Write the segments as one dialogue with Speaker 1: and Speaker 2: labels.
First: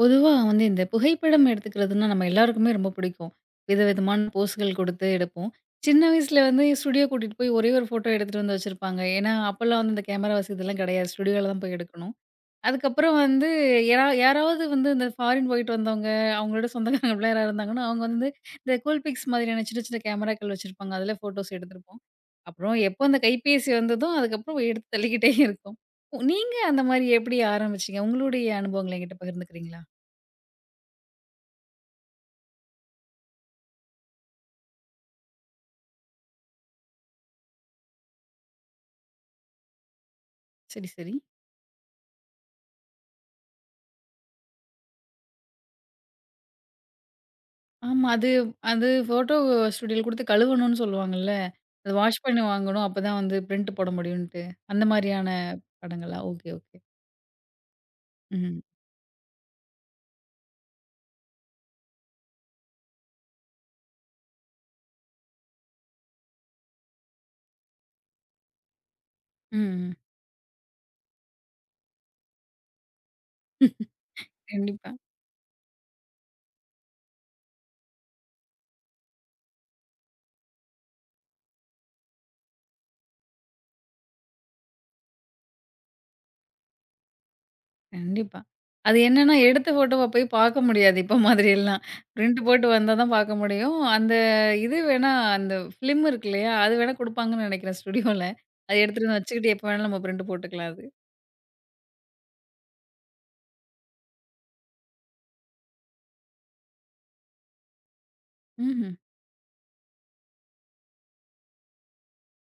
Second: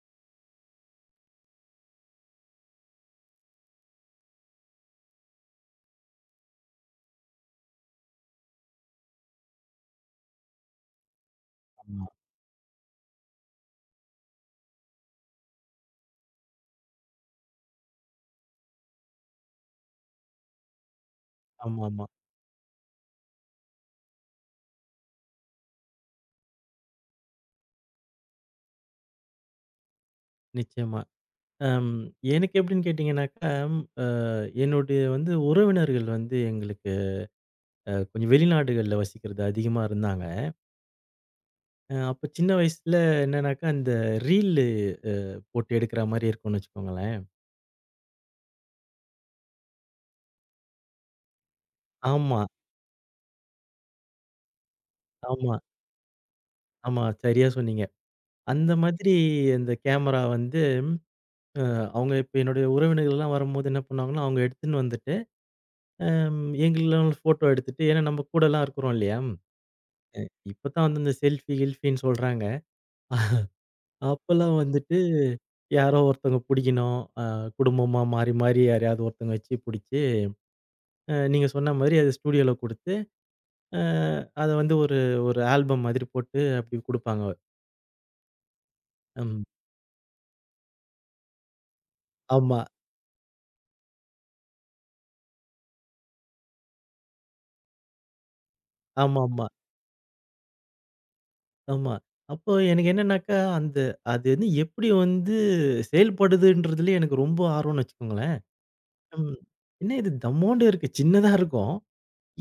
Speaker 1: பொதுவா வந்து இந்த புகைப்படம் எடுத்துக்கிறதுன்னா, நம்ம எல்லாருக்குமே ரொம்ப பிடிக்கும். விதவிதமான போஸ்கள் குடுத்து எடுப்போம். சின்ன வயசுல வந்து ஸ்டுடியோ கூட்டிட்டு போய் ஒரே ஒரு ஃபோட்டோ எடுத்துட்டு வந்து வச்சிருப்பாங்க. ஏன்னா, அப்பலாம் வந்து இந்த கேமரா வசதிலாம் கிடையாது. ஸ்டுடியோல தான் போய்
Speaker 2: ஆமா.
Speaker 1: எடுக்கணும். அதுக்கப்புறம் வந்து யாரா யாராவது வந்து இந்த ஃபாரின் போயிட்டு வந்தவங்க, அவங்களோட சொந்தக்காரங்கலாம் யாராவது இருந்தாங்கன்னா, அவங்க வந்து இந்த கூல்பிக்ஸ் மாதிரியான சின்ன சின்ன கேமராக்கள் வச்சிருப்பாங்க. அதில ஃபோட்டோஸ் எடுத்திருப்போம்.
Speaker 2: ஆமாமா.
Speaker 1: அப்புறம் எப்போ அந்த கைபேசி வந்ததோ, அதுக்கப்புறம் எடுத்து தள்ளிக்கிட்டே இருக்கோம். நீங்க அந்த மாரி எப்படி ஆரம்பிச்சீங்க? உங்களுடைய அனுபவங்கள என்கிட்ட பகிர்ந்துக்கிறீங்களா?
Speaker 2: நிச்சயமா. அம் எனக்கு எப்படின்னு கேட்டீங்கன்னாக்கா, அ என்னுடைய வந்து உறவினர்கள் வந்து எங்களுக்கு கொஞ்சம் வெளிநாடுகள்ல வசிக்கிறது அதிகமா இருந்தாங்க.
Speaker 1: சரி, சரி.
Speaker 2: அப்ப சின்ன வயசுல என்னன்னாக்கா, அந்த ரீல்லு போட்டு எடுக்கிற மாரி இருக்கும்னு வச்சுக்கோங்களேன்.
Speaker 1: ஆமா. அது அது ஃபோட்டோ ஸ்டுடியோல குடுத்து கழுவணும்னு சொல்லுவாங்கல்ல. அது வாஷ் பண்ணி
Speaker 2: ஆமா,
Speaker 1: வாங்கணும். அப்பதான் வந்து பிரிண்ட் போட முடியும்ன்ட்டு. அந்த மாரியான
Speaker 2: ஆமா,
Speaker 1: படங்களா? Okay, okay.
Speaker 2: ஆமா. சரியா சொன்னீங்க.
Speaker 1: ம்.
Speaker 2: அந்த மாதிரி அந்த கேமரா வந்து அ அவங்க இப்ப என்னுடைய உறவினர்கள்லாம் வரும்போது என்ன பண்ணுவாங்கன்னா, அவங்க எடுத்துன்னு வந்துட்டு, எங்கள ஃபோட்டோ எடுத்துட்டு ஏன்னா நம்ம கூடலாம் இருக்கிறோம் இல்லையா?
Speaker 1: ம்.
Speaker 2: இப்ப தான் வந்து இந்த செல்ஃபி கில்ஃபின்னு சொல்றாங்க. அப்பல்லாம்
Speaker 1: கண்டிப்பா,
Speaker 2: வந்துட்டு யாரோ ஒருத்தவங்க புடிக்கணும். குடும்பமா மாறி, மாறி யாரையாவது ஒருத்தவங்க வச்சு புடிச்சு, நீங்க சொன்ன மாதிரி அத ஸ்டூடியோல குடுத்து, அ அத வந்து ஒரு ஒரு ஆல்பம் மாதிரி போட்டு அப்படி குடுப்பாங்க.
Speaker 1: கண்டிப்பா. அது என்னன்னா,
Speaker 2: ம்.
Speaker 1: எடுத்த ஃபோட்டோவ போய் பார்க்க முடியாது. இப்ப மாதிரி எல்லாம். பிரிண்ட்
Speaker 2: ஆமா.
Speaker 1: போட்டு வந்தா தான் பார்க்க முடியும். அந்த இது வேணா அந்த ஃபிலிம் இருக்கு இல்லையா? அது வேணா குடுப்பாங்கன்னு நெனைக்கிறேன் ஸ்டுடியோல. அத எடுத்துட்டு வந்து
Speaker 2: ஆமாமா. ஆமா.
Speaker 1: வச்சுக்கிட்டு எப்ப வேணாலும் நம்ம பிரிண்ட் போட்டுக்கலாம் அது.
Speaker 2: ஆமா, அப்போ எனக்கு என்னன்னாக்கா, அந்த அது வந்து எப்படி வந்து செயல்படுதுன்றதுல எனக்கு ரொம்ப ஆர்வம்னு வச்சுக்கோங்களேன்.
Speaker 1: ம்ஹ்ம்.
Speaker 2: ம். என்ன இது தம்மோண்டு இருக்கு. சின்னதா இருக்கும்.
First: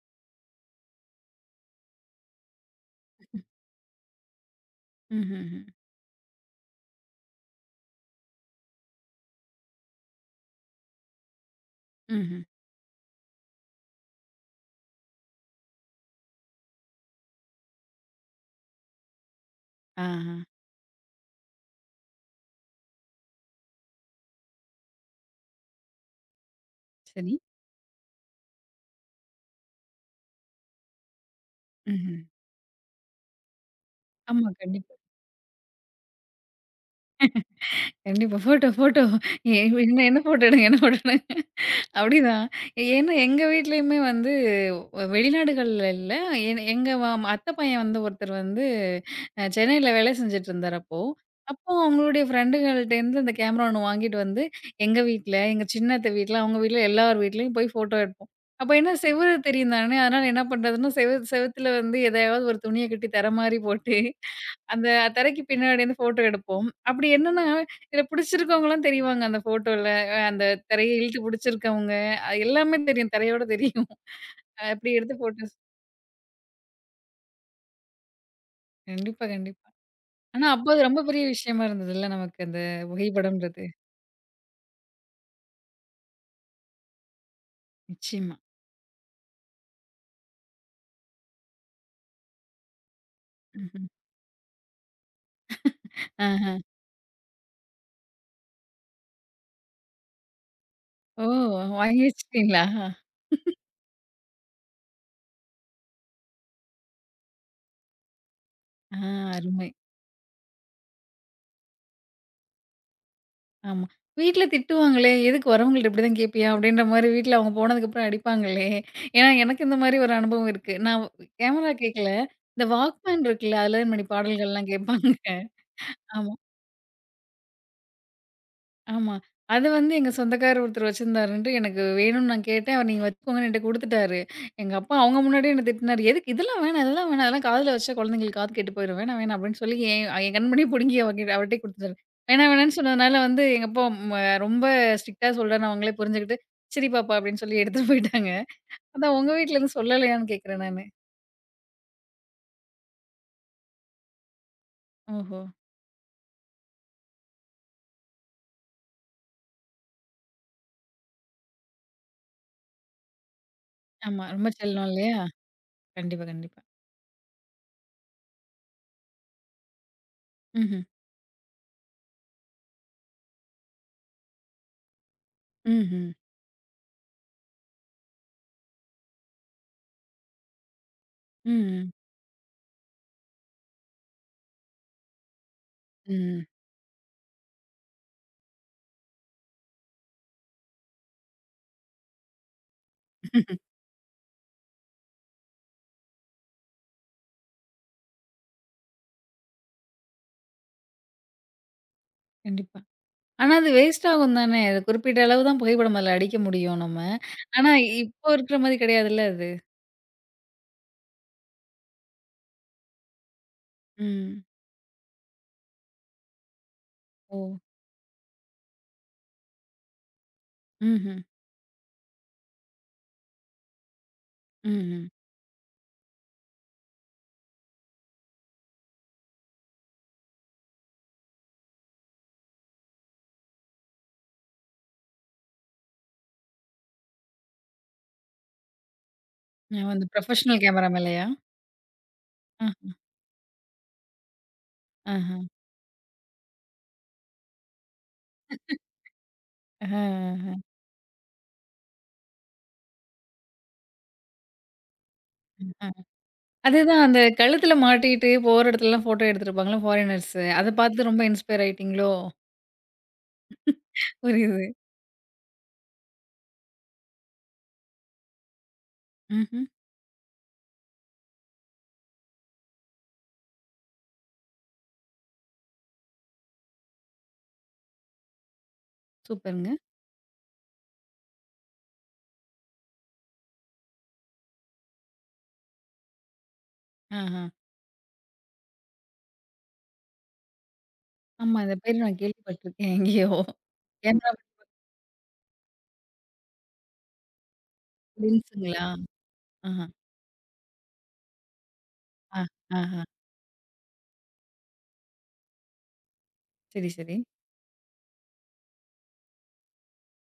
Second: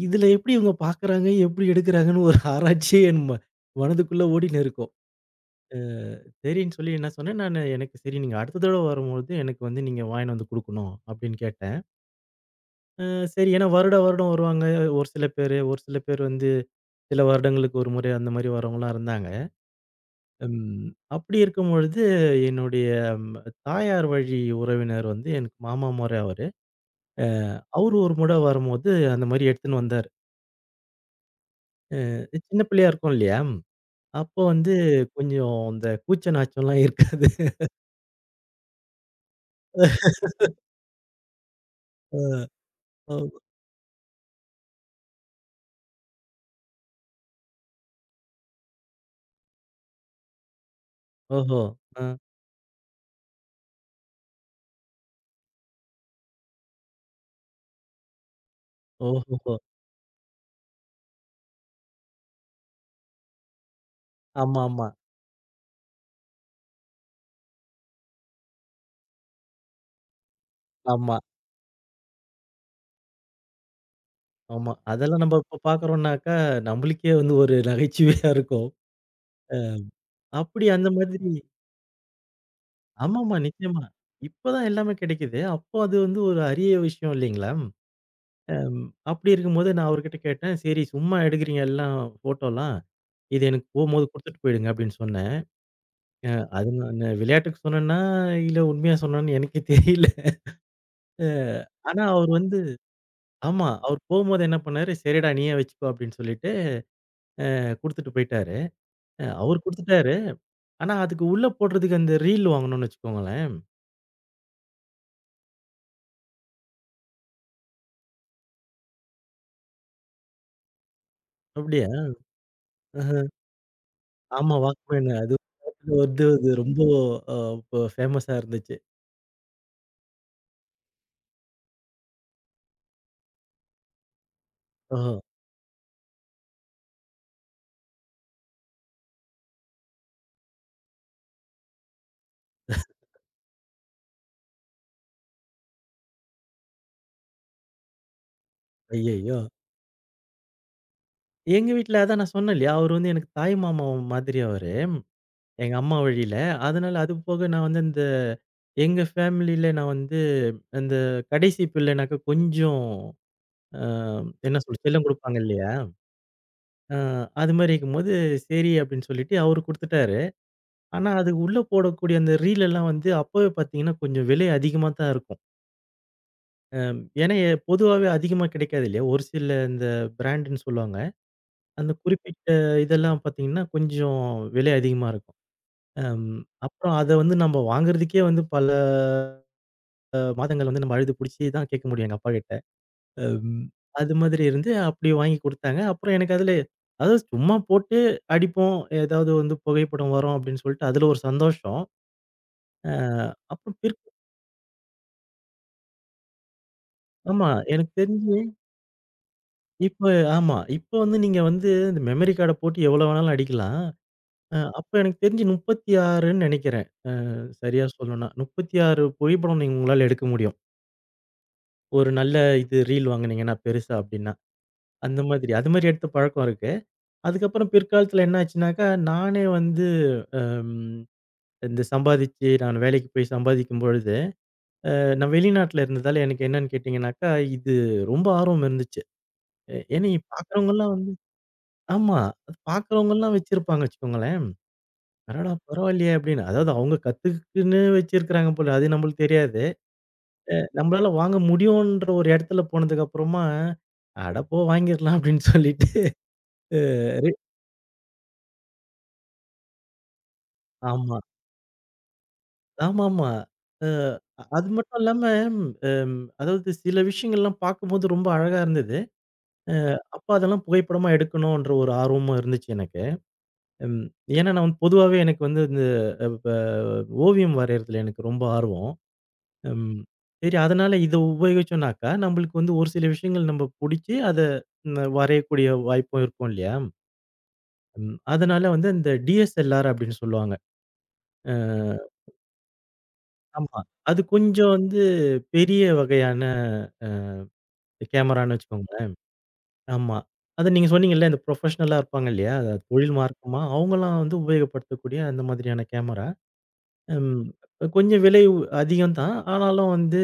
Speaker 2: இதுல எப்படி இவங்க பாக்குறாங்க, எப்படி எடுக்குறாங்கன்னு ஒரு ஆராய்ச்சியே என் மனதுக்குள்ள ஓடின்னு இருக்கும்.
Speaker 1: ம்ஹ்ஹ்ம்.
Speaker 2: அ சரின்னு சொல்லி என்ன சொன்னேன், நானு எனக்கு சரி நீங்க அடுத்த தடவ வரும்பொழுது எனக்கு வந்து நீங்க வாங்கின்னு வந்து குடுக்கணும் அப்படின்னு கேட்டேன்.
Speaker 1: ம்ஹ்ம்.
Speaker 2: சரி ஏன்னா வருடா வருடம் வருவாங்க. ஒரு சில பேரு, ஒரு சில பேர் வந்து சில வருடங்களுக்கு ஒரு முறை அந்த மாரி வரவங்கலாம் இருந்தாங்க.
Speaker 1: ஆஹா.
Speaker 2: ம் அப்படி இருக்கும்பொழுது என்னுடைய ம் தாயார் வழி உறவினர் வந்து எனக்கு மாமா மொறை அவரு. அ
Speaker 1: சரி.
Speaker 2: அவரு ஒரு முறை வரும்போது அந்த மாரி எடுத்துன்னு வந்தாரு.
Speaker 1: ம்ஹ்ம்.
Speaker 2: சின்ன பிள்ளையா இருக்கும் இல்லையா? அப்போ
Speaker 1: ஆமா.
Speaker 2: வந்து
Speaker 1: கண்டிப்பா.
Speaker 2: கொஞ்சம் இந்த கூச்ச நாச்சம்லாம் இருக்காது.
Speaker 1: கண்டிப்பா. Photo, photo. எ என்ன என்ன ஃபோட்டோ எடுங்க, என்ன ஃபோட்டோ எடுங்க.
Speaker 2: அ
Speaker 1: அப்படிதான். ஏன்னா
Speaker 2: ஓ,
Speaker 1: எங்க வீட்லயுமே வந்து வெளிநாடுகள்ல இல்ல. என் எங்க வ அத்தை பையன் வந்து ஒருத்தர் வந்து சென்னையில வேலை செஞ்சுட்டு இருந்தார் அப்போ.
Speaker 2: ஓஹோ!
Speaker 1: அப்போ
Speaker 2: அ
Speaker 1: அவங்களுடைய ஃப்ரெண்டுகள்ட்டேருந்து அந்த கேமரா ஒண்ணு வாங்கிட்டு வந்து, எங்க வீட்ல, எங்க சின்ன அத்தை வீட்ல, அவங்க வீட்ல எல்லார் வீட்லயும் போய் ஃபோட்டோ எடுப்போம். அப்ப என்ன செவுரு
Speaker 2: ஓஹோஹோ!
Speaker 1: தெரியும் தானே! அதனால என்ன பண்றதுன்னா, செவுத்துல வந்து எதையாவது ஒரு துணிய கட்டி தர மாரி போட்டு, அந்த
Speaker 2: ஆமாமா.
Speaker 1: தரைக்கு பின்னாடி இருந்து ஃபோட்டோ எடுப்போம். அப்படி என்னன்னா, இதில பிடிச்சிருக்கவங்கலாம் தெரிவாங்க அந்த ஃபோட்டோல. அந்த திரைய
Speaker 2: ஆமா,
Speaker 1: இழுத்து புடிச்சிருக்கவங்க, அது எல்லாமே தெரியும். திரையோட தெரியும்.
Speaker 2: ஆமா.
Speaker 1: அப்படி எடுத்து
Speaker 2: அதெல்லாம் நம்ம
Speaker 1: போட்டு
Speaker 2: இப்ப பார்க்குறோம்னாக்கா, நம்மளுக்கே வந்து ஒரு நகைச்சுவையா இருக்கும்.
Speaker 1: கண்டிப்பா,
Speaker 2: அ
Speaker 1: கண்டிப்பா. ஆனா,
Speaker 2: அப்படி
Speaker 1: அப்ப அது
Speaker 2: அந்த
Speaker 1: ரொம்ப பெரிய
Speaker 2: மாதிரி
Speaker 1: விஷயமா இருந்ததுல்ல நமக்கு அந்த
Speaker 2: ஆமாமா,
Speaker 1: புகைப்படம்ன்றது.
Speaker 2: நிச்சயமா. இப்ப தான் எல்லாமே கிடைக்குது. அப்போ அது வந்து ஒரு அரிய விஷயம் இல்லைங்களா?
Speaker 1: நிச்சயமா.
Speaker 2: அம் அப்படி இருக்கும்போது நான் அவர்கிட்ட கேட்டேன், "சரி சும்மா எடுக்குறீங்க எல்லாம் ஃபோட்டோலாம், இது எனக்கு
Speaker 1: ம்ஹ்ம்.
Speaker 2: போம்போது குடுத்துட்டு போயிடுங்க" அப்படின்னு சொன்னேன். அ
Speaker 1: ஆஹ.
Speaker 2: அது நானு விளையாட்டுக்கு சொன்னேன்னா, இல்ல உண்மையா சொன்னேனான்னு எனக்கே தெரியல.
Speaker 1: ஓ!
Speaker 2: அ
Speaker 1: வாங்கி
Speaker 2: ஆனா அவர் வந்து
Speaker 1: வச்சுட்டீங்களா?
Speaker 2: ஆமா, அவர் போம்போது என்ன பண்ணாரு, "சரிடா நீயே வச்சுக்கோ" அப்படின்னு சொல்லிட்டு குடுத்துட்டு போயிட்டாரு.
Speaker 1: ஆ
Speaker 2: அவர்
Speaker 1: அருமை.
Speaker 2: குடுத்துட்டாரு. ஆனா, அதுக்கு உள்ள போடுறதுக்கு அந்த ரீல் வாங்கணும்னு வச்சுக்கோங்களேன்.
Speaker 1: ஆமா. வீட்ல திட்டுவாங்களே, "எதுக்கு வரவங்கள்ட்ட இப்படிதான் கேட்பியா?" அப்படின்ற மாரி வீட்ல அவங்க போனதுக்கப்புறம் அடிப்பாங்களே. ஏன்னா, எனக்கு இந்த மாரி ஒரு அனுபவம் இருக்கு. நான் கேமரா
Speaker 2: அப்படியா?
Speaker 1: கேட்கல. இந்த வாக்மேன்
Speaker 2: அஹ.
Speaker 1: இருக்குல்ல, அதுல 2 மணி
Speaker 2: ஆமா,
Speaker 1: பாடல்கள்லாம்
Speaker 2: வாக்மேன்.
Speaker 1: கேட்பாங்க.
Speaker 2: அது ஒரு காலத்துல வந்து
Speaker 1: ஆமா.
Speaker 2: அது ரொம்ப அ ப ஃபேமஸா இருந்துச்சு.
Speaker 1: ஆமா. அது வந்து எங்க சொந்தக்காரர் ஒருத்தர் வச்சிருந்தாருன்ட்டு எனக்கு வேணும்னு நான் கேட்டேன். அவரு நீங்க வச்சுக்கோங்கன்னு என்ட்ட குடுத்துட்டாரு. எங்க அப்பா
Speaker 2: ஓஹோ!
Speaker 1: அவங்க முன்னாடியே என்ன திட்டினாரு. "எதுக்கு இதெல்லாம் வேணாம், இதெல்லாம் வேணாம். அதெல்லாம் காதுல வச்சா குழந்தைங்களுக்கு காது கெட்டு போயிரும். வேணாம், வேணாம்." அப்படின்னு சொல்லி என் என் கண்முன்னே புடுங்கி அவர்கிட்ட அவர்ட்டயே குடுத்துட்டாரு. வேணாம், வேணாம்ன்னு சொன்னதுனால வந்து எங்க அப்பா ம ரொம்ப ஸ்ட்ரிக்ட்டா சொல்றாருன்னு அவங்களே புரிஞ்சுகிட்டு, "சரி பாப்பா" அப்படின்னு சொல்லி எடுத்துட்டு போயிட்டாங்க. அதான் உங்க
Speaker 2: ஐயய்யோ!
Speaker 1: வீட்ல எதுவும் சொல்லலையான்னு கேட்கிறேன் நானு.
Speaker 2: எங்க வீட்ல அதான் நான் சொன்னேன் இல்லையா, அவரு வந்து எனக்கு தாய் மாமா மாதிரி அவரு.
Speaker 1: ஓஹோ!
Speaker 2: எங்க அம்மா வழியில. அதனால அது போக நான் வந்து இந்த எங்க ஃபேமிலியில நான் வந்து அந்த கடைசி பிள்ளைனாக்கா கொஞ்சம் அ
Speaker 1: ஆமா. ரொம்ப
Speaker 2: என்ன சொல்றது,
Speaker 1: செல்லம்
Speaker 2: செல்லம்
Speaker 1: இல்லையா?
Speaker 2: குடுப்பாங்க இல்லையா?
Speaker 1: கண்டிப்பா, கண்டிப்பா.
Speaker 2: அ அது மாரி இருக்கும்போது, சரி அப்படின்னு சொல்லிட்டு அவரு குடுத்துட்டாரு.
Speaker 1: ம்ஹ்ம்.
Speaker 2: ஆனா, அது உள்ள போடக்கூடிய அந்த ரீல் எல்லாம் வந்து அப்பவே பார்த்தீங்கன்னா, கொஞ்சம் விலை அதிகமா தான் இருக்கும்.
Speaker 1: ம்ஹ்ம்.
Speaker 2: ஏன்னா, பொதுவாவே அதிகமா கிடைக்காது இல்லையா? ஒரு சில இந்த பிராண்டுன்னு சொல்லுவாங்க.
Speaker 1: ம்.
Speaker 2: அந்த குறிப்பிட்ட இதெல்லாம் பார்த்தீங்கன்னா, கொஞ்சம் விலை அதிகமா இருக்கும். அம்
Speaker 1: ம்.
Speaker 2: அப்புறம் அத வந்து நம்ம வாங்குறதுக்கே வந்து பல மாதங்கள் வந்து நம்ம அழுது புடிச்சு தான் கேட்க முடியும் எங்க அப்பாகிட்ட.
Speaker 1: ம்
Speaker 2: அம் அது மாதிரி இருந்து அப்படி வாங்கி குடுத்தாங்க. அப்புறம் எனக்கு அதுல அதாவது சும்மா போட்டு அடிப்போம். ஏதாவது வந்து புகைப்படம் வரும் அப்படின்னு சொல்லிட்டு அதுல ஒரு சந்தோஷம்.
Speaker 1: கண்டிப்பா.
Speaker 2: அ
Speaker 1: ஆனா, அது
Speaker 2: அப்புறம் பிற்
Speaker 1: வேஸ்ட் ஆகும் தானே! அது குறிப்பிட்ட அளவு தான் புகைப்படம் அதில அடிக்க முடியும் நம்ம.
Speaker 2: ஆமா.
Speaker 1: ஆனா,
Speaker 2: எனக்கு
Speaker 1: இப்போ
Speaker 2: தெரிஞ்சு
Speaker 1: இருக்கிற மாரி கிடையாதுல்ல அது.
Speaker 2: இப்ப ஆமா. இப்ப வந்து நீங்க வந்து இந்த மெமரி கார்ட போட்டு எவ்வளோ வேணாலும் அடிக்கலாம்.
Speaker 1: ம்.
Speaker 2: அப்ப எனக்கு தெரிஞ்சு 36ன்னு நெனைக்கிறேன்.
Speaker 1: ஓ!
Speaker 2: சரியா சொல்லணும்னா. 36 புகைப்படம் நீங்க உங்களால எடுக்க முடியும்.
Speaker 1: ம்ஹ்ம்.
Speaker 2: ஒரு நல்ல இது ரீல் வாங்குனீங்கன்னா பெருசா அப்டின்னா.
Speaker 1: ம்ஹ்ம்.
Speaker 2: அந்த மாதிரி. அது மாரி எடுத்த பழக்கம் இருக்கு. அதுக்கப்புறம் பிற்காலத்துல என்ன ஆச்சுனாக்கா, நானே வந்து ம் இந்த சம்பாதிச்சு நான் வேலைக்கு போய் சம்பாதிக்கும் பொழுது, நான் வெளிநாட்ல இருந்ததால எனக்கு என்னன்னு கேட்டீங்கன்னாக்கா, இது ரொம்ப ஆர்வம் இருந்துச்சு.
Speaker 1: வந்து
Speaker 2: ஏன்னா
Speaker 1: ப்ரொஃபஷனல் கேமரா
Speaker 2: பார்க்குறவங்கலாம்
Speaker 1: மேலயா?
Speaker 2: ஆமா. அது
Speaker 1: அஹ்,
Speaker 2: பாக்குறவங்கலாம் வச்சிருப்பாங்க வச்சுக்கோங்களேன்.
Speaker 1: ஆஹா.
Speaker 2: அடடா! பரவாயில்லையே அப்படின்னு. அதாவது அவங்க கத்துக்குன்னு வச்சிருக்கிறாங்க போல. அது நம்மளுக்கு தெரியாது.
Speaker 1: அஹ, அஹ,
Speaker 2: நம்மளால வாங்க முடியுன்ற ஒரு இடத்துல போனதுக்கு அப்புறமா, அட போ வாங்கிரலாம் அப்படின்னு சொல்லிட்டு
Speaker 1: அஹ.
Speaker 2: அ
Speaker 1: அதுதான் அந்த
Speaker 2: ரெ
Speaker 1: கழுத்துல மாட்டிட்டு போற இடத்துலலாம் ஃபோட்டோ எடுத்துருப்பாங்கல்ல ஃபாரினர்ஸு. அத பார்த்து
Speaker 2: ஆமா.
Speaker 1: ரொம்ப இன்ஸ்பயர் ஆயிட்டீங்களோ?
Speaker 2: ஆமாமா. அ அது
Speaker 1: புரியுது.
Speaker 2: மட்டும் இல்லாம அம் அதாவது சில விஷயங்கள்லாம் பார்க்கும்போது ரொம்ப அழகா இருந்தது.
Speaker 1: ம்ஹ்ம்.
Speaker 2: அ அப்ப அதெல்லாம் புகைப்படமா எடுக்கணுன்ற ஒரு ஆர்வமும் இருந்துச்சு எனக்கு. ம். ஏன்னா நான் வந்து பொதுவாவே எனக்கு வந்து இந்த அ ப ஓவியம் வரையறதுல எனக்கு ரொம்ப ஆர்வம்.
Speaker 1: சூப்பருங்க.
Speaker 2: ம். சரி அதனால இத உபயோகிச்சோம்னாக்கா, நம்மளுக்கு வந்து ஒரு சில விஷயங்கள் நம்ம புடிச்சு அத வரையக்கூடிய வாய்ப்பும் இருக்கும் இல்லையா?
Speaker 1: ஆஹா.
Speaker 2: ம். அதனால வந்து அந்த டிஎஸ்எல்ஆர் அப்படின்னு சொல்லுவாங்க. அ
Speaker 1: ஆமா. இந்த பேரு நான் கேள்விப்பட்டுருக்கேன் எங்கேயோ.
Speaker 2: ஆமா. அது
Speaker 1: கேமராமேன்
Speaker 2: கொஞ்சம் வந்து பெரிய வகையான கேமரான்னு
Speaker 1: லின்ஸுங்களா?
Speaker 2: வச்சுக்கோங்களேன்.
Speaker 1: ஆஹா.
Speaker 2: ஆமா. அத நீங்க சொன்னீங்கல்ல இந்த புரொஃபஷனலா இருப்பாங்க
Speaker 1: ஆ,
Speaker 2: இல்லையா? அது
Speaker 1: ஆஹா.
Speaker 2: தொழில் மார்க்கமா அவங்கலாம் வந்து உபயோகப்படுத்தக்கூடிய அந்த மாதிரியான கேமரா.
Speaker 1: சரி, சரி.
Speaker 2: ம். கொஞ்சம் விலை அதிகம் தான். ஆனாலும் வந்து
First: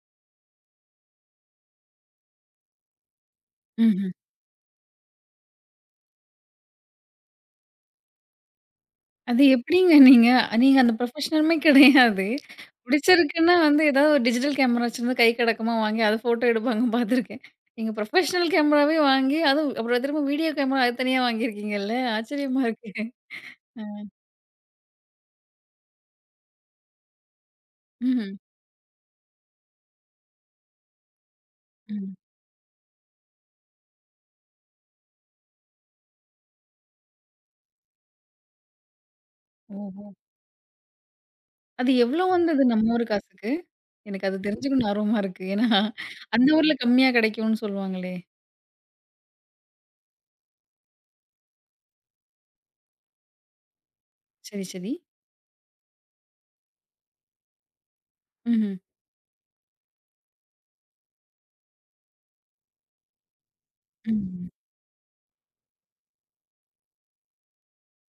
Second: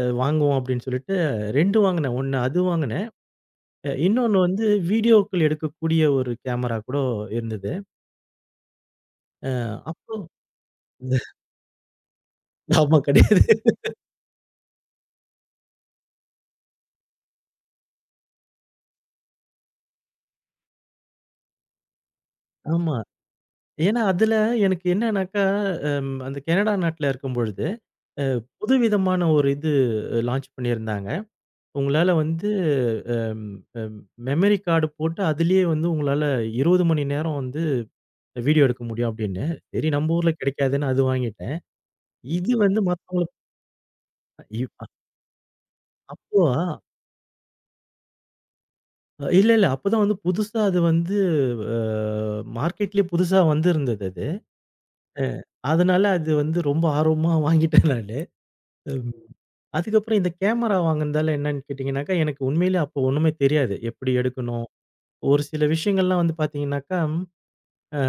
Speaker 2: வாங்குவோம் அப்படின்னு சொல்லிட்டு 2 வாங்குனேன். 1 அது வாங்குனேன்.
Speaker 1: ம்ஹ்ம்.
Speaker 2: இன்னொன்னு வந்து வீடியோக்கள் எடுக்கக்கூடிய ஒரு கேமரா கூட இருந்தது.
Speaker 1: அது
Speaker 2: அ
Speaker 1: எப்படிங்க
Speaker 2: அப்போ
Speaker 1: நீங்க? நீங்க அந்த ப்ரொஃபஷனலுமே கிடையாது.
Speaker 2: ஆமா கிடையாது.
Speaker 1: புடிச்சிருக்குன்னா வந்து ஏதாவது ஒரு டிஜிட்டல் கேமரா வச்சிருந்து கை கடக்கமா வாங்கி அத ஃபோட்டோ எடுப்பாங்க பார்த்துருக்கேன். நீங்க ப்ரொஃபஷனல் கேமராவே வாங்கி அதுவும் அப்புறம் திரும்ப வீடியோ கேமரா அது தனியா வாங்கியிருக்கீங்கல்ல? ஆச்சரியமா
Speaker 2: ஆமா.
Speaker 1: இருக்கு. அ.
Speaker 2: ஏன்னா அதுல எனக்கு என்னன்னாக்கா, அந்த கனடா நாட்டுல இருக்கும்பொழுது, அ
Speaker 1: ம்ஹ்ம்.
Speaker 2: புதுவிதமான ஒரு இது லான்ச் பண்ணியிருந்தாங்க. உங்களால
Speaker 1: ம்.
Speaker 2: வந்து அம் அம் மெமரி கார்டு போட்டு அதிலேயே வந்து உங்களால 20 மணி நேரம் வந்து வீடியோ எடுக்க முடியும் அப்படின்னு. சரி
Speaker 1: ஓஹோ!
Speaker 2: நம்ம ஊர்ல கிடைக்காதுன்னு அது வாங்கிட்டேன்.
Speaker 1: அது எவ்ளோ
Speaker 2: இது
Speaker 1: வந்தது
Speaker 2: வந்து
Speaker 1: நம்ம ஊரு
Speaker 2: மத்தவங்களுக்கு
Speaker 1: காசுக்கு? எனக்கு அது
Speaker 2: இ
Speaker 1: தெரிஞ்சுக்கணும்னு ஆர்வமா இருக்கு. ஏன்னா
Speaker 2: அப்போ
Speaker 1: அந்த ஊர்ல கம்மியா கிடைக்கும்னு சொல்லுவாங்களே!
Speaker 2: அ இல்ல, இல்ல. அப்பதான் வந்து புதுசா அது வந்து அ மார்க்கெட்லயே புதுசா வந்திருந்தது அது.
Speaker 1: சரி, சரி.
Speaker 2: அ அதனால அது வந்து ரொம்ப ஆர்வமா வாங்கிட்டேன் நானு.
Speaker 1: ம்ஹ்ம்.
Speaker 2: ம். அதுக்கப்புறம் இந்த கேமரா வாங்குனதால என்னன்னு கேட்டீங்கன்னாக்கா, எனக்கு உண்மையிலேயே அப்போ ஒண்ணுமே தெரியாது. எப்படி
Speaker 1: ம்.
Speaker 2: எடுக்கணும்? ஒரு சில விஷயங்கள்லாம் வந்து பார்த்தீங்கன்னாக்கா, அ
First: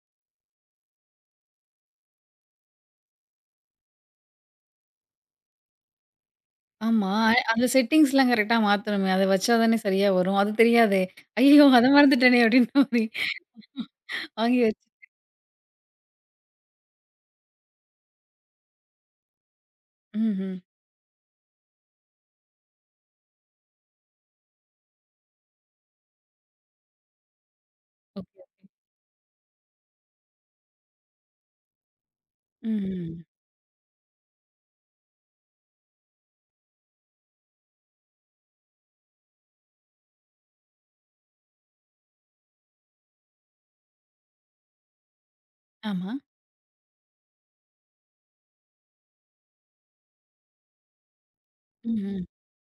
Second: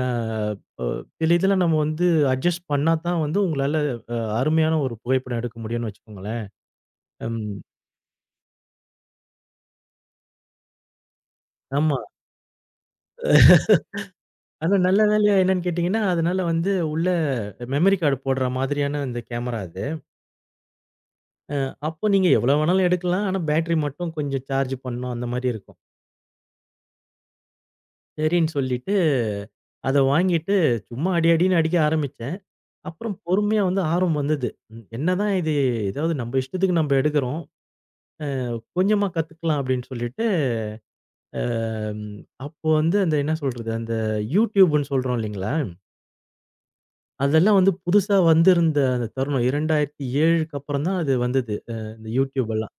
Speaker 2: அ சில இதெல்லாம் நம்ம வந்து அட்ஜஸ்ட் பண்ணா தான் வந்து உங்களால அருமையான ஒரு புகைப்படம் எடுக்க முடியும்னு வச்சுக்கோங்களேன்.
Speaker 1: ஆமா.
Speaker 2: ம்.
Speaker 1: அந்த செட்டிங்ஸ்லாம் கரெக்ட்டா மாத்தணுமே. அத வச்சா தானே சரியா வரும். அது தெரியாதே! ஐயய்யோ! அத
Speaker 2: ஆமா.
Speaker 1: மறந்துட்டேனே! அப்டின்ற மாரி வாங்கி
Speaker 2: ஆனா
Speaker 1: வச்சு
Speaker 2: நல்ல வேலையா என்னன்னு கேட்டீங்கன்னா, அதனால வந்து உள்ள மெமரி கார்டு போடுற மாதிரியான இந்த கேமரா அது.
Speaker 1: ம்ஹ்ம்.
Speaker 2: அப்போ நீங்க எவ்வளோ வேணாலும் எடுக்கலாம். ஆனா பேட்டரி மட்டும் கொஞ்சம் சார்ஜ் பண்ணணும் அந்த மாரி இருக்கும்.
Speaker 1: ஓகே.
Speaker 2: சரின்னு சொல்லிட்டு அத வாங்கிட்டு சும்மா அடி அடின்னு அடிக்க ஆரம்பிச்சேன்.
Speaker 1: ம்ஹ்ம்.
Speaker 2: அப்புறம் பொறுமையா வந்து ஆர்வம் வந்தது. ம் என்னதான் இது ஏதாவது நம்ம இஷ்டத்துக்கு நம்ம எடுக்கிறோம். அ கொஞ்சமா கத்துக்கலாம் அப்படின்னு சொல்லிட்டு, அம் அப்போ வந்து அந்த என்ன சொல்றது அந்த YouTubeன்னு சொல்றோம் இல்லைங்களா?
Speaker 1: ஆமா.
Speaker 2: அதெல்லாம் வந்து புதுசா வந்திருந்த அந்த தருணம் 2007க்கு அப்புறம் தான் அது வந்தது. இந்த
Speaker 1: ம்ஹ்ம்.
Speaker 2: YouTubeலாம்.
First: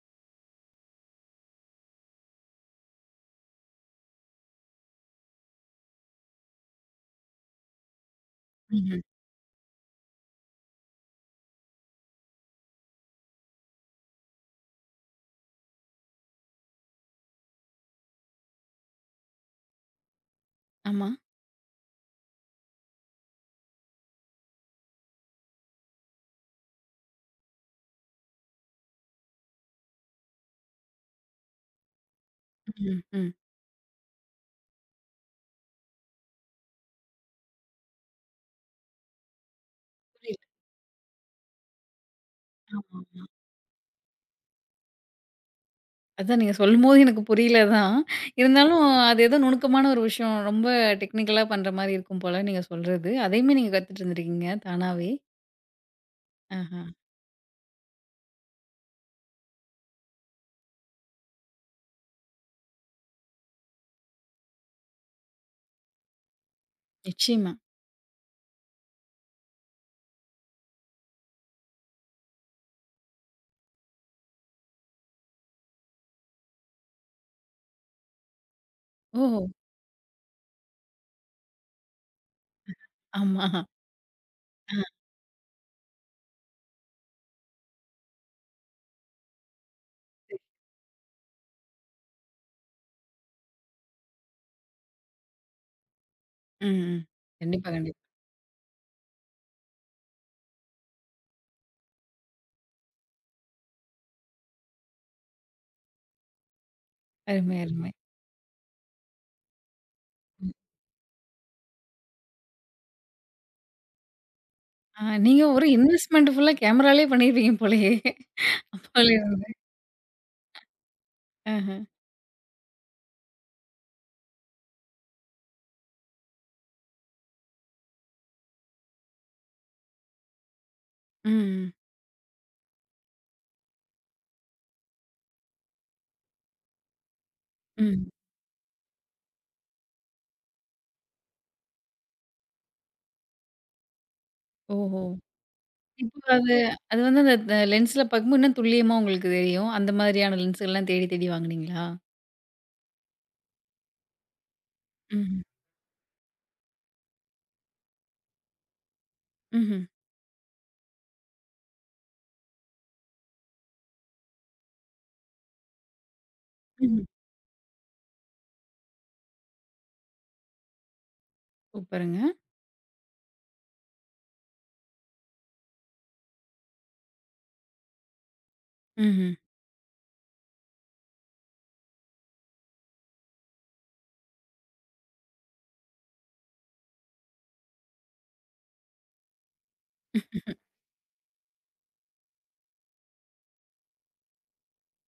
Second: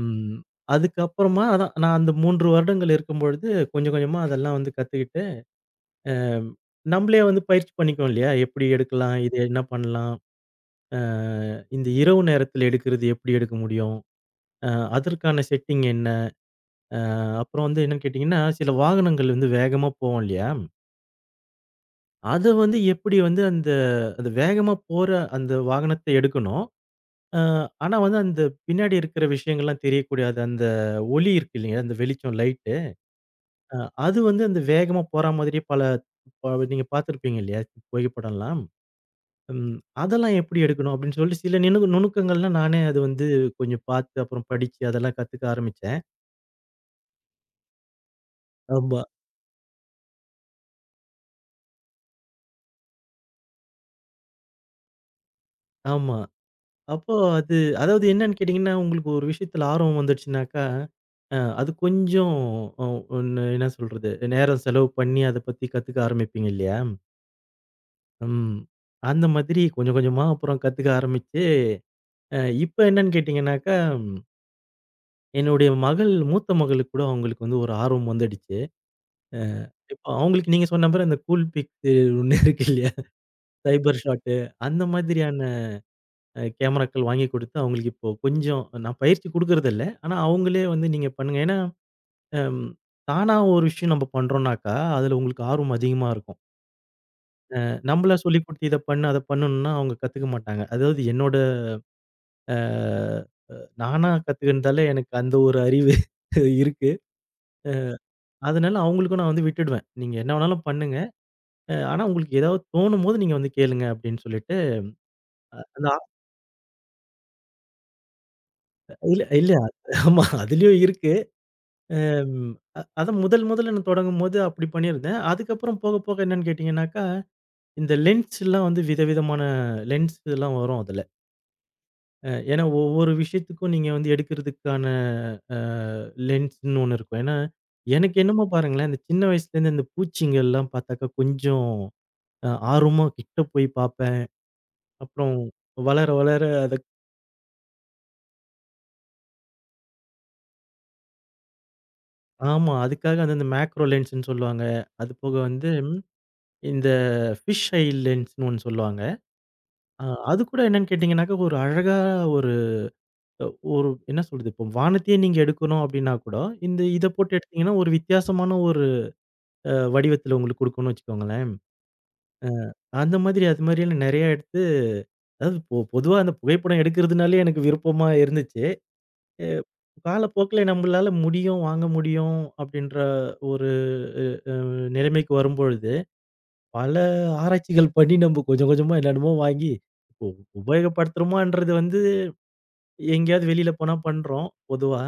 Speaker 2: ம். அதுக்கப்புறமா அதான் நான் அந்த 3 வருடங்கள் இருக்கும்பொழுது, கொஞ்சம் கொஞ்சமா அதெல்லாம் வந்து கத்துக்கிட்டு, நம்மளே வந்து பயிற்சி பண்ணிக்குவோம் இல்லையா? எப்படி
Speaker 1: ம்ஹ்ம்.
Speaker 2: எடுக்கலாம்? இது என்ன பண்ணலாம்? அ இந்த இரவு நேரத்தில எடுக்கிறது எப்படி எடுக்க முடியும்? அ அதற்கான செட்டிங் என்ன? அப்புறம் வந்து என்னன்னு கேட்டீங்கன்னா, சில வாகனங்கள் வந்து வேகமா போகும் இல்லையா?
Speaker 1: ஆமா.
Speaker 2: அத வந்து எப்படி வந்து அந்த அந்த வேகமா போற அந்த வாகனத்த எடுக்கணும். அ ஆனா வந்து அந்த பின்னாடி இருக்கிற விஷயங்கள்லாம் தெரியக்கூடாது. அந்த ஒளி இருக்கு இல்லையா? அந்த வெளிச்சம் லைட்.
Speaker 1: ம்ஹ்ம். ம்.
Speaker 2: அ அது வந்து அந்த வேகமா போற மாதிரி பல நீங்க பார்த்துருப்பீங்க இல்லையா? புகைப்படம்லாம். ம் அதெல்லாம்
Speaker 1: புரியுது.
Speaker 2: எப்படி எடுக்கணும் அப்படின்னு சொல்லி சில நுணுக்கங்கள்லாம் நானே அது
Speaker 1: ஆமா.
Speaker 2: வந்து கொஞ்சம் பார்த்து அப்புறம் படிச்சு அதெல்லாம் கத்துக்க ஆரம்பிச்சேன்.
Speaker 1: அதான் நீங்க சொல்லும்போது எனக்கு புரியல தான். இருந்தாலும்
Speaker 2: ஆமா,
Speaker 1: அது ஏதோ நுணுக்கமான ஒரு விஷயம். ரொம்ப டெக்னிக்கலா பண்ற மாரி இருக்கும் போல நீங்க சொல்றது. அதையுமே நீங்க கத்துட்டு இருந்திருக்கீங்க தானாவே.
Speaker 2: ஆமா.
Speaker 1: ஆஹா.
Speaker 2: அப்போ அது அதாவது என்னன்னு கேட்டீங்கன்னா, உங்களுக்கு ஒரு விஷயத்துல ஆர்வம் வந்துடுச்சுனாக்கா, அது கொஞ்சம் ஒ ஒண்ணு என்ன சொல்றது? நேரம் செலவு பண்ணி அத பத்தி கத்துக்க ஆரம்பிப்பீங்க இல்லையா?
Speaker 1: நிச்சயமா.
Speaker 2: ம். அந்த மாதிரி கொஞ்சம் கொஞ்சமா அப்புறம் கத்துக்க ஆரம்பிச்சு, அ இப்ப என்னன்னு கேட்டீங்கன்னாக்கா என்னுடைய மகள், மூத்த மகளுக்கு கூட அவங்களுக்கு வந்து ஒரு ஆர்வம் வந்துடுச்சு. அ
Speaker 1: ஓ!
Speaker 2: இப்ப அவங்களுக்கு நீங்க சொன்ன மாரி அந்த கூல் பிக்ஸ் ஒண்ணு இருக்கு இல்லையா?
Speaker 1: ஆமா.
Speaker 2: சைபர் ஷாட்
Speaker 1: ஆ.
Speaker 2: அந்த மாதிரியான கேமராக்கள் வாங்கி கொடுத்து அவங்களுக்கு இப்போ கொஞ்சம் நான் பயிற்சி குடுக்குறதில்ல. ஆனா
Speaker 1: சரி.
Speaker 2: அவங்களே வந்து நீங்க பண்ணுங்க. ஏன்னா, அம் தானா ஒரு விஷயம் நம்ம பண்றோம்னாக்கா, அதுல உங்களுக்கு ஆர்வம் அதிகமா இருக்கும்.
Speaker 1: ம். ம். கண்டிப்பா, கண்டிப்பா.
Speaker 2: நம்மளா சொல்லிக் குடுத்து இத பண்ணு, அத பண்ணுன்னா அவங்க கத்துக்க மாட்டாங்க. அதாவது என்னோட அ நானா கத்துக்கினதால எனக்கு அந்த ஒரு அறிவு இருக்கு.
Speaker 1: அருமை, அருமை.
Speaker 2: அதனால அவங்களுக்கும் நான் வந்து விட்டுடுவேன். நீங்க என்ன வேணாலும் பண்ணுங்க. ஆனா உங்களுக்கு ஏதாவது தோணும்போது நீங்க வந்து கேளுங்க அப்படின்னு சொல்லிட்டு,
Speaker 1: ஆ நீங்க ஒரு
Speaker 2: அந்த ஆ
Speaker 1: இன்வெஸ்ட்மெண்ட் ஃபுல்லா கேமராலயே பண்ணிருப்பீங்க போலயே! அப்போலே
Speaker 2: இல்ல, இல்ல. ஆமா அதுலயும் இருக்கு.
Speaker 1: ஆஹ.
Speaker 2: ம் அ அத முதல் முதல்ல நான் தொடங்கும்போது அப்படி பண்ணியிருந்தேன். அதுக்கப்புறம் போக போக என்னன்னு கேட்டீங்கன்னாக்கா, இந்த லென்ஸ்லாம் வந்து விதவிதமான லென்ஸ் எல்லாம் வரும் அதுல.
Speaker 1: ம்,
Speaker 2: ஏன்னா ஒவ்வொரு விஷயத்துக்கும் நீங்க வந்து எடுக்கிறதுக்கான அ லென்ஸ்ன்னு ஒண்ணு இருக்கும். ஏன்னா,
Speaker 1: ம்.
Speaker 2: எனக்கு என்னமோ பாருங்களேன், இந்த சின்ன வயசுலேருந்து இந்த பூச்சிங்கள்லாம் பார்த்தாக்கா கொஞ்சம் ஆர்வமா கிட்ட போய் பார்ப்பேன்.
Speaker 1: ஓஹோ!
Speaker 2: அப்புறம் வளர
Speaker 1: இப்போ
Speaker 2: வளர
Speaker 1: அது
Speaker 2: அத
Speaker 1: அது வந்து அந்த லென்ஸ்ல பார்க்கும்போது இன்னும் துல்லியமா உங்களுக்கு தெரியும். அந்த மாதிரியான லென்ஸ்கள்லாம் தேடி தேடி வாங்குனீங்களா?
Speaker 2: ஆமா. அதுக்காக அந்த இந்த மேக்ரோ லென்ஸ்ன்னு சொல்லுவாங்க. அது போக
Speaker 1: ம்ஹ்ம்,
Speaker 2: வந்து இந்த ஃபிஷ் ஐ லென்ஸ்ன்னு ஒண்ணு சொல்லுவாங்க.
Speaker 1: ம்ஹ்ம்,
Speaker 2: அ அது கூட என்னன்னு கேட்டீங்கன்னாக்க, ஒரு அழகா ஒரு ஒரு என்ன சொல்றது? இப்போ வானத்தையே நீங்க எடுக்கணும் அப்படின்னா கூட, இந்த
Speaker 1: ம்ஹ்ம்.
Speaker 2: இத போட்டு எடுத்தீங்கன்னா, ஒரு வித்தியாசமான ஒரு வடிவத்தில உங்களுக்கு குடுக்கும்னு வச்சுக்கோங்களேன்.
Speaker 1: சூப்பருங்க.
Speaker 2: அந்த மாதிரி அது மாதிரியெல்லாம் நெறையா எடுத்து அதாவது பொதுவா அந்த புகைப்படம் எடுக்கிறதுனாலே எனக்கு விருப்பமா இருந்துச்சு.
Speaker 1: ம்ஹ்ம்,
Speaker 2: அ காலப்போக்குல நம்மளால முடியும், வாங்க முடியும் அப்படின்ற ஒரு அ அ நிலைமைக்கு வரும்பொழுது பல ஆராய்ச்சிகள் பண்ணி நம்ம கொஞ்சம் கொஞ்சமா என்னென்னமோ வாங்கி இப்போ உபயோகப்படுத்துறோமான்றது வந்து எங்கேயாவது வெளியில போனா பண்றோம் பொதுவா.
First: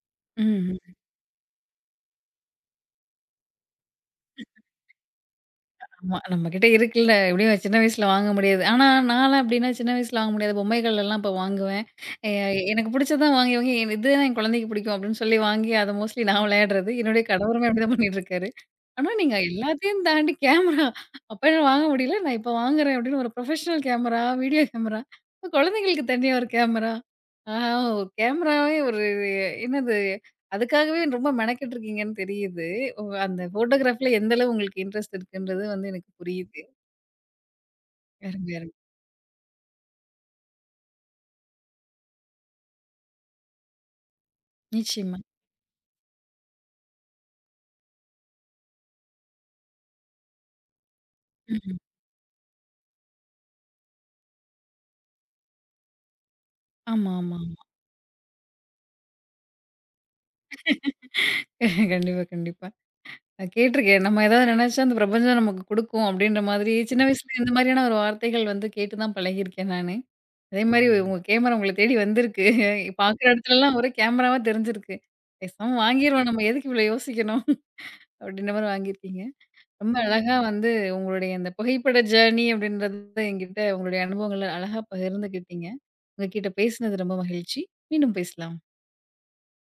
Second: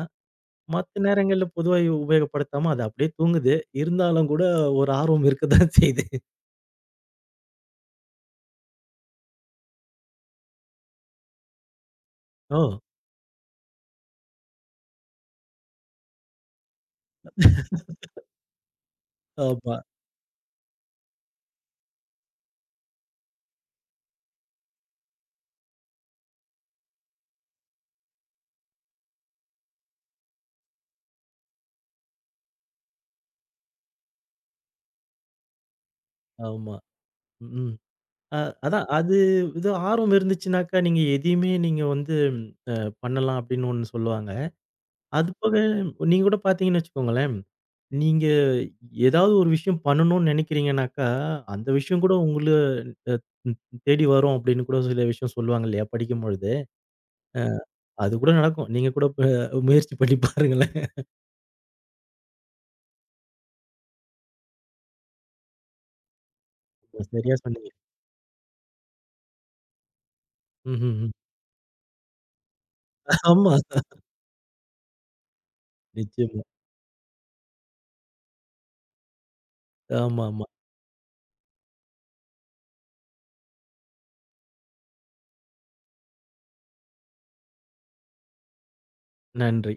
Speaker 1: ம்ஹ்ம்.
Speaker 2: மத்த நேரங்கள்ல பொதுவா உபயோகப்படுத்தாம அது அப்படியே தூங்குது. இருந்தாலும் கூட ஒரு ஆர்வம் இருக்கத்தான் செய்யுது.
Speaker 1: ஆமா. நம்மகிட்ட இருக்குல்ல. எப்படியும் சின்ன வயசுல வாங்க முடியாது. ஆனா, நான்லாம் அப்படின்னா சின்ன வயசுல வாங்க முடியாது. பொம்மைகள் எல்லாம் இப்ப வாங்குவேன். எ
Speaker 2: ஓ!
Speaker 1: எனக்கு பிடிச்சதான் வாங்கி வாங்கி என் இதுதான் என் குழந்தைக்கு பிடிக்கும் அப்படின்னு சொல்லி வாங்கி அத மோஸ்ட்லி நான் விளையாடுறது. என்னுடைய கணவருமே அப்படிதான் பண்ணிட்டு இருக்காரு. ஆனா, நீங்க
Speaker 2: ஆமா,
Speaker 1: எல்லாத்தையும் தாண்டி கேமரா அப்ப என்னால வாங்க முடியல. நான் இப்ப வாங்குறேன் அப்படின்னு ஒரு ப்ரொஃபஷனல் கேமரா, வீடியோ கேமரா. இப்ப குழந்தைங்களுக்கு தனியா ஒரு கேமரா. ஆ ஒரு கேமராவே ஒரு என்னது அதுக்காகவே ரொம்ப மெனக்கெட்டு இருக்கீங்கன்னு தெரியுது. ஓ! அந்த ஃபோட்டோகிராஃபில எந்த அளவு உங்களுக்கு இன்ட்ரெஸ்ட் இருக்குன்றது வந்து எனக்கு புரியுது.
Speaker 2: ஆமா. ம். அ
Speaker 1: அருமை, அருமை.
Speaker 2: அதான் அது இது ஆர்வம் இருந்துச்சுனாக்கா நீங்க எதையுமே நீங்க வந்து ம், அ பண்ணலாம் அப்படின்னு ஒண்ணு சொல்லுவாங்க.
Speaker 1: நிச்சயமா.
Speaker 2: அதுபோக நீங்க கூட பார்த்தீங்கன்னு வச்சுக்கோங்களேன், நீங்க ஏதாவது ஒரு விஷயம் பண்ணணும்னு நினைக்கிறீங்கனாக்கா, அந்த
Speaker 1: ம்ஹ்ம்.
Speaker 2: விஷயம் கூட உங்களுக்கு அ ம் தேடி வரும் அப்படின்னு கூட சில விஷயம் சொல்லுவாங்க இல்லையா? படிக்கும்பொழுது.
Speaker 1: ஆமா, ஆமா, ஆமா.
Speaker 2: அது கூட நடக்கும். நீங்க கூட முயற்சி பண்ணி பாருங்களேன்.
Speaker 1: கண்டிப்பா, கண்டிப்பா. நான் கேட்டுருக்கேன். நம்ம ஏதாவது நினைச்சா அந்த பிரபஞ்சம் நமக்கு கொடுக்கும் அப்படின்ற மாதிரி சின்ன வயசுல
Speaker 2: சரியா
Speaker 1: இந்த
Speaker 2: சொன்னீங்க.
Speaker 1: மாதிரியான ஒரு வார்த்தைகள் வந்து கேட்டு தான் பழகியிருக்கேன் நானு. அதே மாரி
Speaker 2: ம்ஹ்ம்.
Speaker 1: உங்க கேமரா உங்கள தேடி வந்திருக்கு. பார்க்குற
Speaker 2: ஆமா.
Speaker 1: இடத்துலலாம் ஒரே கேமராவா தெரிஞ்சிருக்கு. பேசாம வாங்கிருவோம்
Speaker 2: நிச்சயமா.
Speaker 1: நம்ம எதுக்கு இவ்வளோ யோசிக்கணும் அப்படின்ற மாரி வாங்கியிருக்கீங்க. ரொம்ப அழகா
Speaker 2: ஆமாமா.
Speaker 1: வந்து உங்களுடைய அந்த புகைப்பட ஜேர்னி அப்படின்றத என்கிட்ட உங்களுடைய அனுபவங்கள அழகா பகிர்ந்துக்கிட்டீங்க. உங்ககிட்ட பேசினது ரொம்ப மகிழ்ச்சி. மீண்டும் பேசலாம்.
Speaker 2: நன்றி.